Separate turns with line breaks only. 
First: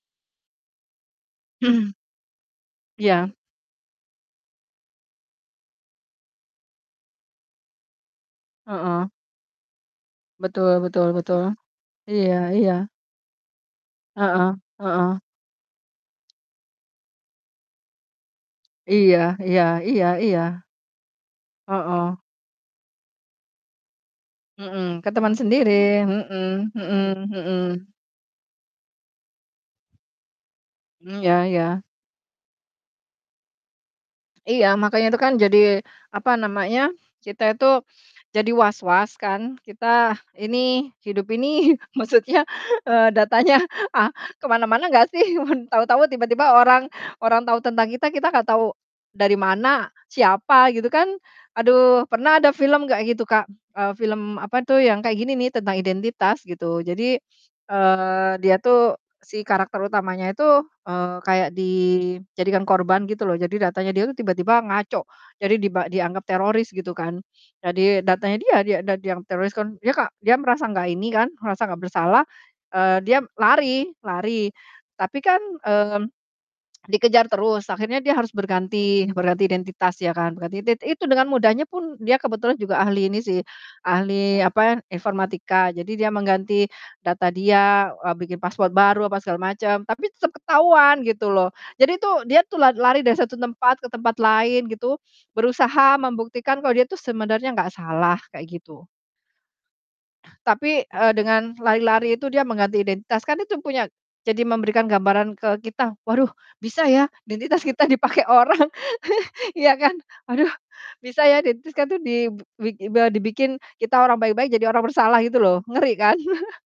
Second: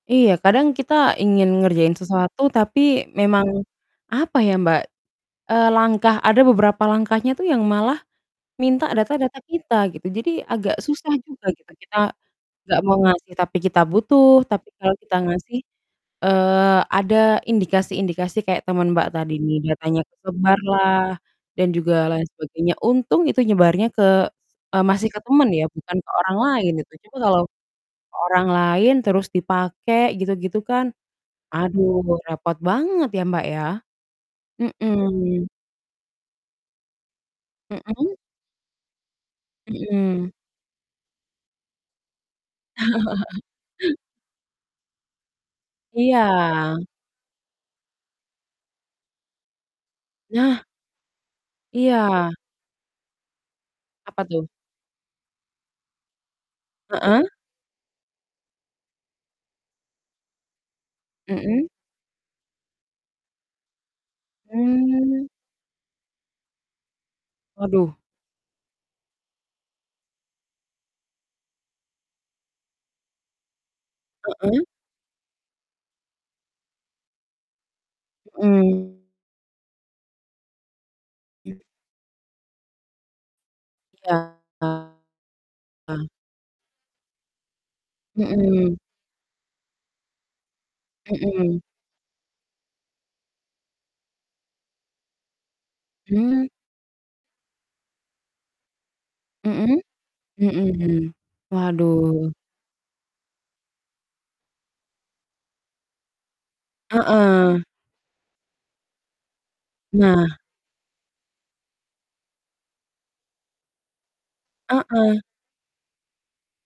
Iya kadang kita ingin
Mhm.
ngerjain sesuatu tapi
Iya.
memang, apa ya Mbak, eee, langkah ada beberapa langkahnya tuh yang malah, minta
Heeh.
data-data kita gitu jadi agak
Betul betul
susah
betul,
juga gitu kita,
iya
nggak
iya.
mau ngasih tapi kita butuh,
Heeh
tapi kalau kita
heeh.
ngasih, eee, ada indikasi-indikasi kayak temen Mbak
Iya
tadi nih,
iya
datanya
iya
ke sebar
iya.
lah, dan juga
Heeh.
lain sebagainya untung itu nyebarnya ke, eee,
Mhm,
masih
ke
ke
temen
temen ya
sendiri,
bukan ke orang lain
mhm
gitu, coba
mhm
kalau,
mhm.
ke orang lain terus dipake gitu-gitu kan,
Mmm, ya ya.
aduh repot banget ya Mbak ya,
Iya makanya itu kan
mhm.
jadi apa namanya kita itu,
Mhm?
jadi was-was kan kita
Mhm.
ini hidup ini maksudnya, eee, datanya, ah, ke mana-mana ga sih, mun tau-tau
Iya.
tiba-tiba orang orang tahu tentang kita kita gak tahu, dari mana,
Nah.
siapa gitu kan, aduh
Iya.
pernah ada film kayak gitu Kak, eee,
Apa
film
tuh?
apa tuh yang kayak gini nih tentang identitas gitu jadi,
Heeh.
eee, dia tuh si karakter utamanya itu, eee, kayak
Mhm.
di jadikan korban gitu loh, jadi datanya dia itu tiba-tiba ngaco,
Mmm.
jadi diba dianggap teroris gitu kan,
Waduh.
jadi datanya dia dia dan dia yang teroris kan dia ka dia merasa nggak ini kan merasa gak bersalah, eee, dia lari lari
Heeh.
tapi kan, mmm, dikejar terus akhirnya dia harus berganti
Mmm.
berganti identitas ya kan gatidet itu dengan mudahnya pun dia kebetulan juga ahli ini sih, ahli apa
Iya.
ya, informatika jadi dia mengganti data dia, eee, bikin password
Mhm.
baru apa segala macam, tapi tetep ketahuan gitu loh,
Mhm.
jadi tuh dia tuh la lari dari satu tempat ke tempat lain gitu, berusaha
Mmm.
membuktikan kalau dia itu sebenarnya nggak salah kayak gitu.
Mhm? Mhm
Tapi, eee,
mhm,
dengan lari-lari itu
waduh.
dia mengganti identitas, kan itu punya jadi memberikan gambaran ke kita, waduh bisa ya
Heeh.
identitas kita dipakai orang iya kan.
Nah.
Aduh, bisa ya identitas kan itu dib bi diba dibikin kita orang baik-baik jadi orang bersalah
Heeh.
gitu loh ngeri kan.